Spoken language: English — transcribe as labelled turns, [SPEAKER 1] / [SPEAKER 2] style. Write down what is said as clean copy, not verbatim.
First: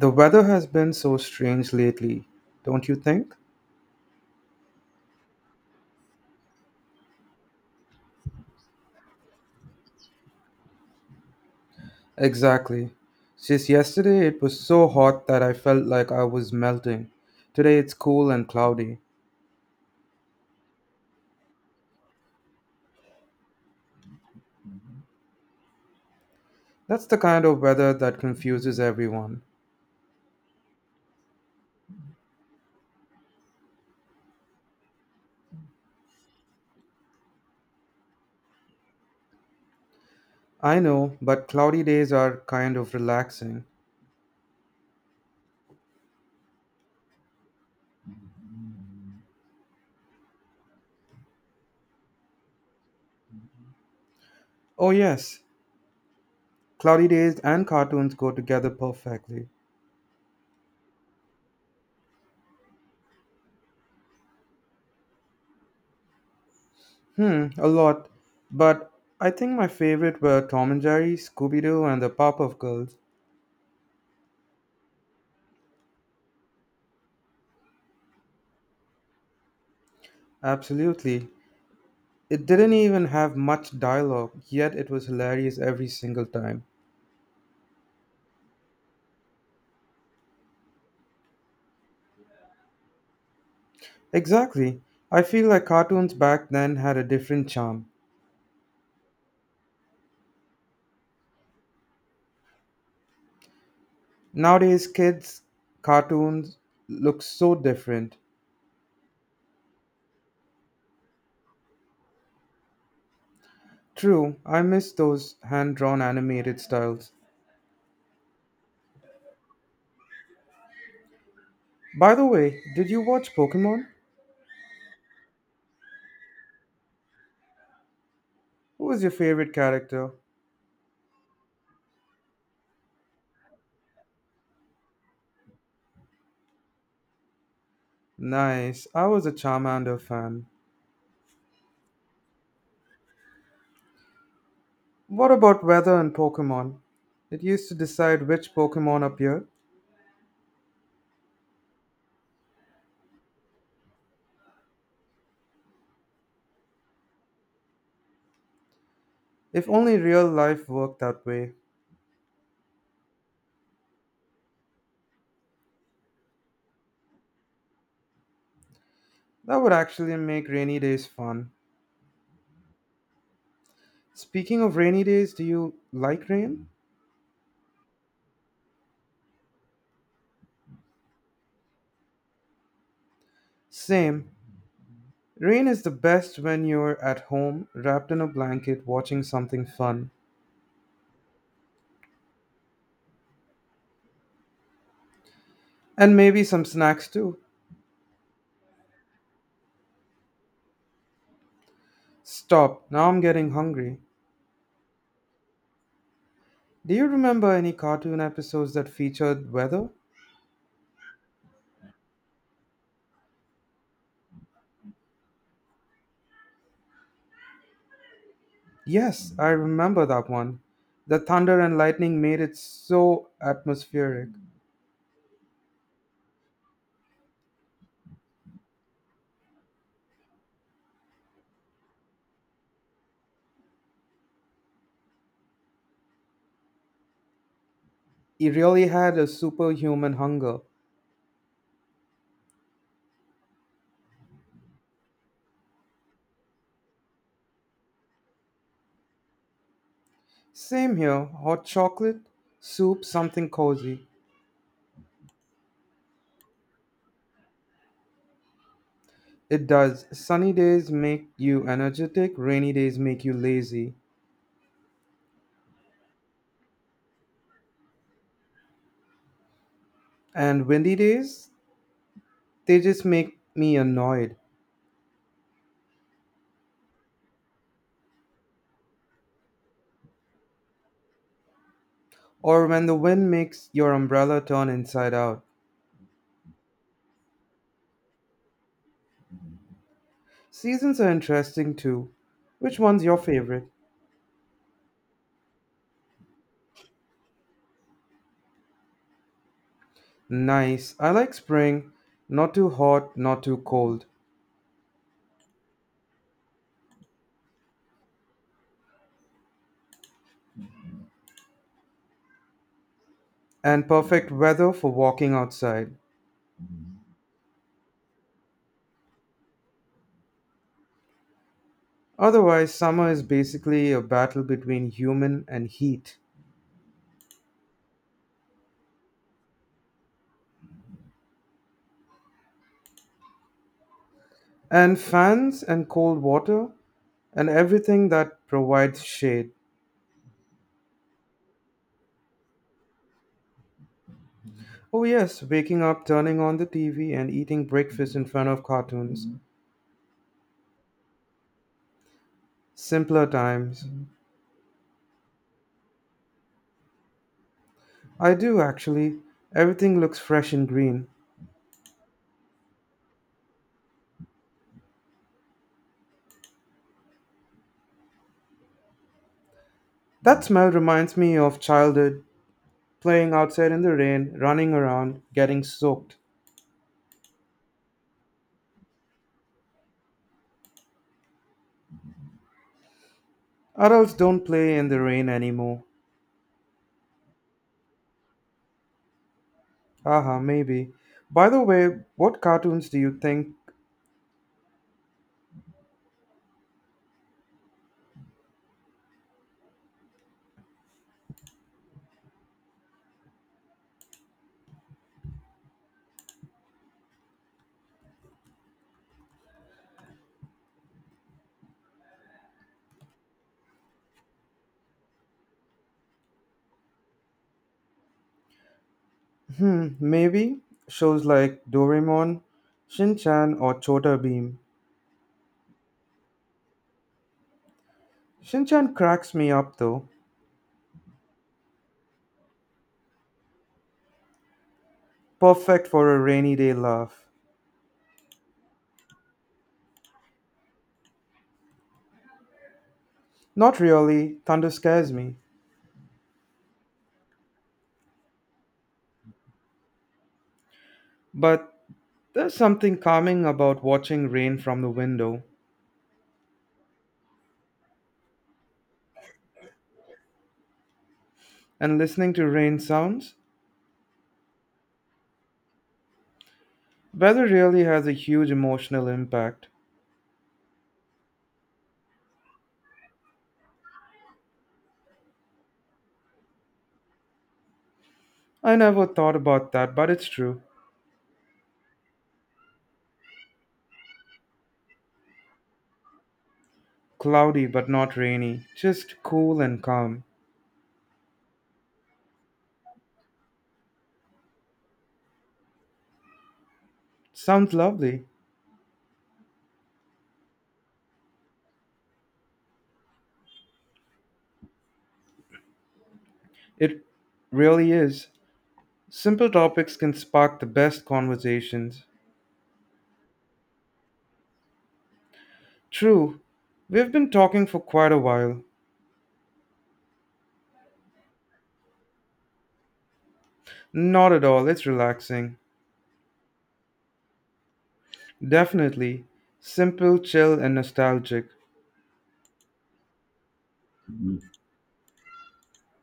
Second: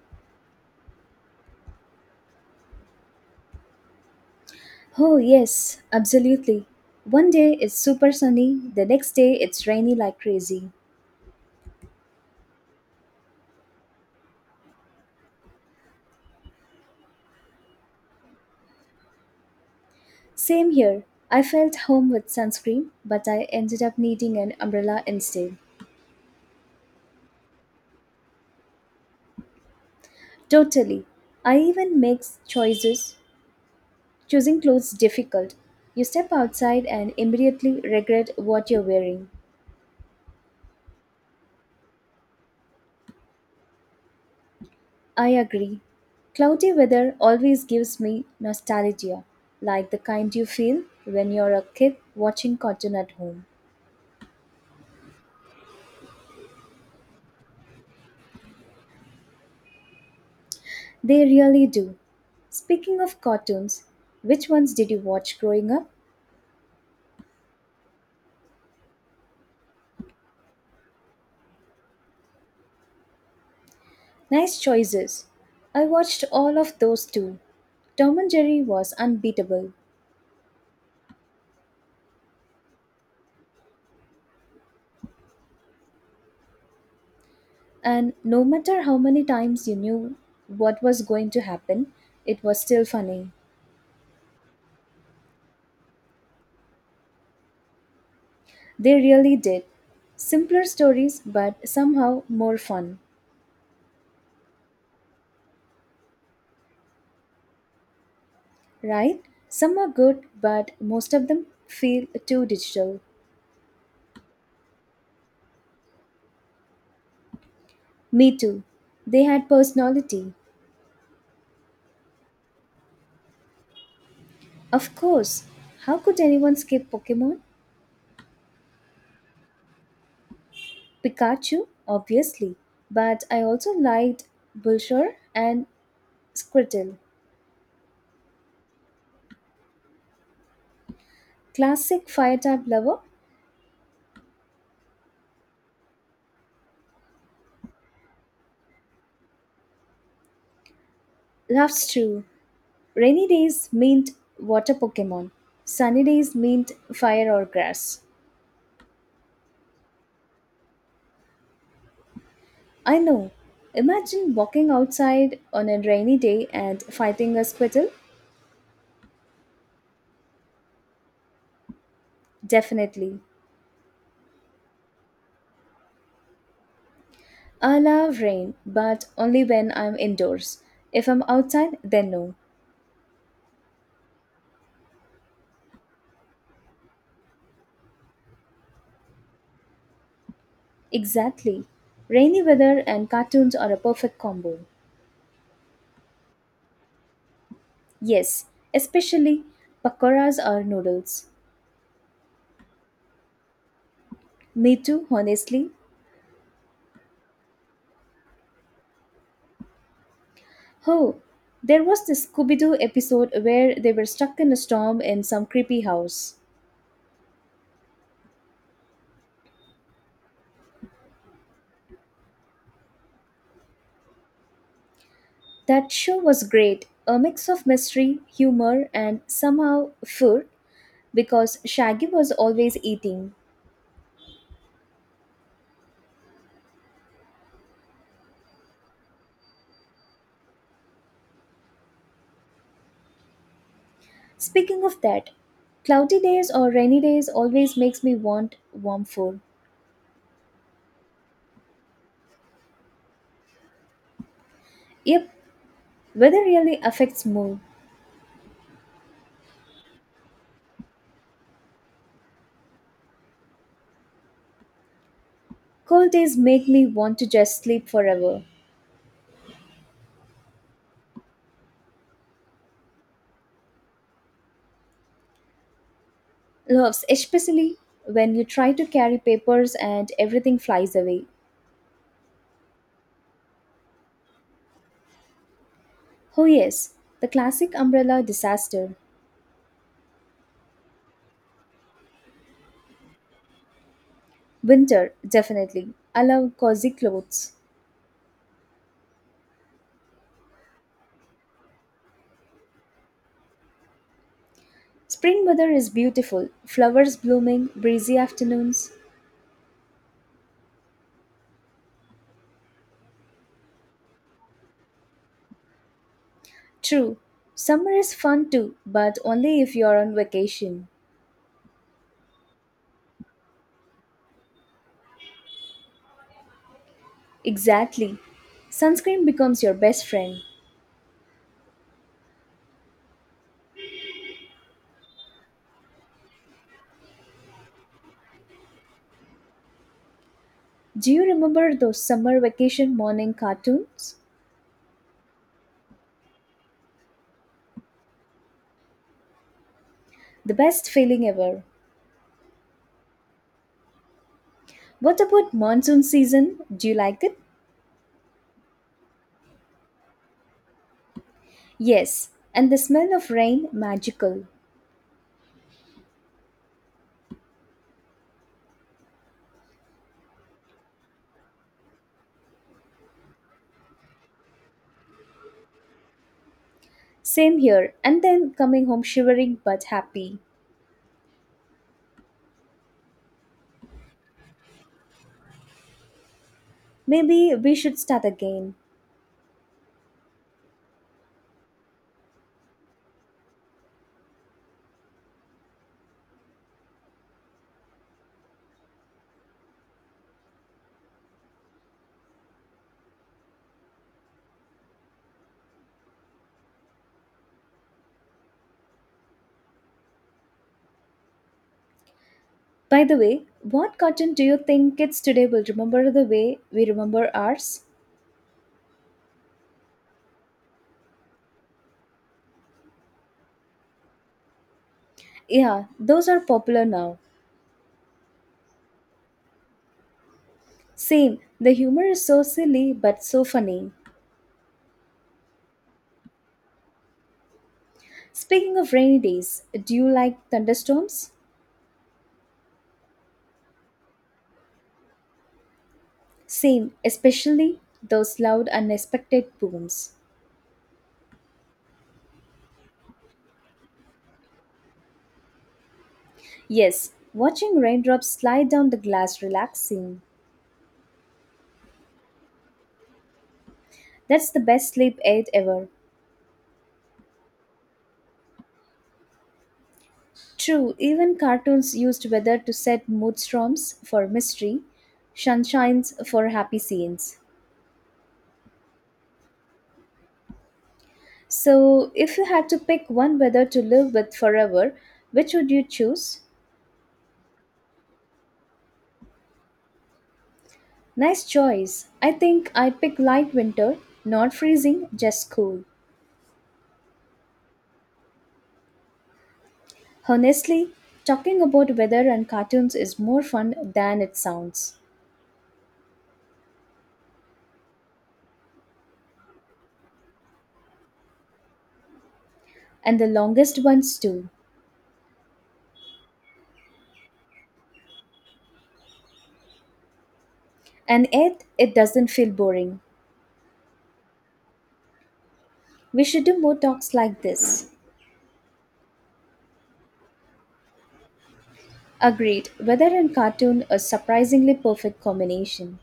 [SPEAKER 1] The weather has been so strange lately, don't you think?
[SPEAKER 2] Oh, yes, absolutely. One day it's super sunny, the next day it's rainy like crazy.
[SPEAKER 1] Exactly. Just yesterday it was so hot that I felt like I was melting. Today it's cool and cloudy.
[SPEAKER 2] Same here. I felt home with sunscreen, but I ended up needing an umbrella instead.
[SPEAKER 1] That's the kind of weather that confuses everyone.
[SPEAKER 2] Totally. I even make choices, choosing clothes difficult. You step outside and immediately regret what you're wearing.
[SPEAKER 1] I know, but cloudy days are kind of relaxing.
[SPEAKER 2] I agree. Cloudy weather always gives me nostalgia, like the kind you feel when you're a kid watching cartoon at home.
[SPEAKER 1] Oh, yes, cloudy days and cartoons go together perfectly.
[SPEAKER 2] They really do. Speaking of cartoons, which ones did you watch growing up?
[SPEAKER 1] A lot. But, I think my favorite were Tom and Jerry, Scooby Doo, and the Pop Up Girls.
[SPEAKER 2] Nice choices. I watched all of those too. Tom and Jerry was unbeatable,
[SPEAKER 1] Absolutely. It didn't even have much dialogue, yet it was hilarious every single time.
[SPEAKER 2] and no matter how many times you knew what was going to happen, it was still funny.
[SPEAKER 1] Exactly. I feel like cartoons back then had a different charm.
[SPEAKER 2] They really did. Simpler stories, but somehow more fun,
[SPEAKER 1] Nowadays, kids' cartoons look so different.
[SPEAKER 2] right? Some are good, but most of them feel too digital.
[SPEAKER 1] True, I miss those hand drawn animated styles.
[SPEAKER 2] Me too. They had personality.
[SPEAKER 1] By the way, did you watch Pokemon?
[SPEAKER 2] Of course, how could anyone skip Pokemon?
[SPEAKER 1] Who was your favorite character?
[SPEAKER 2] Pikachu, obviously, but I also liked Bulsure and Squirtle.
[SPEAKER 1] Nice, I was a Charmander fan.
[SPEAKER 2] Classic fire type lover
[SPEAKER 1] What about weather in Pokemon? It used to decide which Pokemon appeared.
[SPEAKER 2] loves true. Rainy days meant water Pokemon, sunny days meant fire or grass.
[SPEAKER 1] If only real life worked that way.
[SPEAKER 2] I know. Imagine walking outside on a rainy day and fighting a Squirtle?
[SPEAKER 1] That would actually make rainy days fun.
[SPEAKER 2] Definitely.
[SPEAKER 1] Speaking of rainy days, do you like rain?
[SPEAKER 2] I love rain, but only when I'm indoors. If I'm outside, then no.
[SPEAKER 1] Same. Rain is the best when you're at home, wrapped in a blanket, watching something fun.
[SPEAKER 2] Exactly. Rainy weather and cartoons are a perfect combo.
[SPEAKER 1] And maybe some snacks too.
[SPEAKER 2] Yes, especially pakoras or noodles.
[SPEAKER 1] Stop, now I'm getting hungry.
[SPEAKER 2] Me too, honestly.
[SPEAKER 1] Do you remember any cartoon episodes that featured weather?
[SPEAKER 2] Oh, there was this Scooby Doo episode where they were stuck in a storm in some creepy house.
[SPEAKER 1] Yes, I remember that one. The thunder and lightning made it so atmospheric.
[SPEAKER 2] That show was great, a mix of mystery, humor, and somehow food because Shaggy was always eating.
[SPEAKER 1] It really had a superhuman hunger.
[SPEAKER 2] Speaking of that, cloudy days or rainy days always makes me want warm food.
[SPEAKER 1] Same here, hot chocolate, soup, something cozy.
[SPEAKER 2] Yep, weather really affects mood.
[SPEAKER 1] It does. Sunny days make you energetic, rainy days make you lazy,
[SPEAKER 2] Cold days make me want to just sleep forever.
[SPEAKER 1] and windy days, they just make me annoyed.
[SPEAKER 2] Loves, especially when you try to carry papers and everything flies away.
[SPEAKER 1] Or when the wind makes your umbrella turn inside out.
[SPEAKER 2] Oh, yes, the classic umbrella disaster.
[SPEAKER 1] Seasons are interesting too. Which one's your favorite?
[SPEAKER 2] Winter, definitely. I love cozy clothes.
[SPEAKER 1] Nice. I like spring. Not too hot, not too cold.
[SPEAKER 2] Spring weather is beautiful, flowers blooming, breezy afternoons.
[SPEAKER 1] And perfect weather for walking outside.
[SPEAKER 2] True, summer is fun too, but only if you're on vacation.
[SPEAKER 1] Otherwise, summer is basically a battle between human and heat.
[SPEAKER 2] Exactly. Sunscreen becomes your best friend.
[SPEAKER 1] And fans and cold water and everything that provides shade.
[SPEAKER 2] Do you remember those summer vacation morning cartoons?
[SPEAKER 1] Oh, yes, waking up, turning on the TV, and eating breakfast in front of cartoons.
[SPEAKER 2] The best feeling ever.
[SPEAKER 1] Simpler times.
[SPEAKER 2] What about monsoon season? Do you like it?
[SPEAKER 1] I do, actually. Everything looks fresh and green.
[SPEAKER 2] Yes, and the smell of rain, magical.
[SPEAKER 1] That smell reminds me of childhood, playing outside in the rain, running around, getting soaked.
[SPEAKER 2] Same here, and then coming home shivering but happy.
[SPEAKER 1] Adults don't play in the rain anymore.
[SPEAKER 2] Maybe we should start again.
[SPEAKER 1] Haha, maybe. By the way, what cartoons do you think
[SPEAKER 2] By the way, what cartoon do you think kids today will remember the way we remember ours?
[SPEAKER 1] Maybe shows like Doraemon, Shin-chan, or Chota Beam.
[SPEAKER 2] Yeah, those are popular now.
[SPEAKER 1] Shin-chan cracks me up though.
[SPEAKER 2] Same, the humor is so silly but so funny.
[SPEAKER 1] Perfect for a rainy day laugh.
[SPEAKER 2] Speaking of rainy days, do you like thunderstorms?
[SPEAKER 1] Not really, thunder scares me.
[SPEAKER 2] Same, especially those loud, unexpected booms.
[SPEAKER 1] But, there's something calming about watching rain from the window
[SPEAKER 2] Yes, watching raindrops slide down the glass relaxing.
[SPEAKER 1] and listening to rain sounds.
[SPEAKER 2] That's the best sleep aid ever.
[SPEAKER 1] Weather really has a huge emotional impact.
[SPEAKER 2] True, even cartoons used weather to set mood storms for mystery, sunshines for happy scenes.
[SPEAKER 1] I never thought about that, but it's true.
[SPEAKER 2] So, if you had to pick one weather to live with forever, which would you choose?
[SPEAKER 1] Cloudy but not rainy, just cool and calm.
[SPEAKER 2] Nice choice. I think I'd pick light winter, not freezing, just cool.
[SPEAKER 1] Sounds lovely.
[SPEAKER 2] Honestly, talking about weather and cartoons is more fun than it sounds,
[SPEAKER 1] It really is. Simple topics can spark the best conversations.
[SPEAKER 2] and the longest ones too.
[SPEAKER 1] True, we've been talking for quite a while.
[SPEAKER 2] And yet, it doesn't feel boring.
[SPEAKER 1] Not at all, it's relaxing.
[SPEAKER 2] We should do more talks like this.
[SPEAKER 1] Definitely. Simple, chill, and nostalgic.
[SPEAKER 2] Agreed, weather and cartoon a surprisingly perfect combination.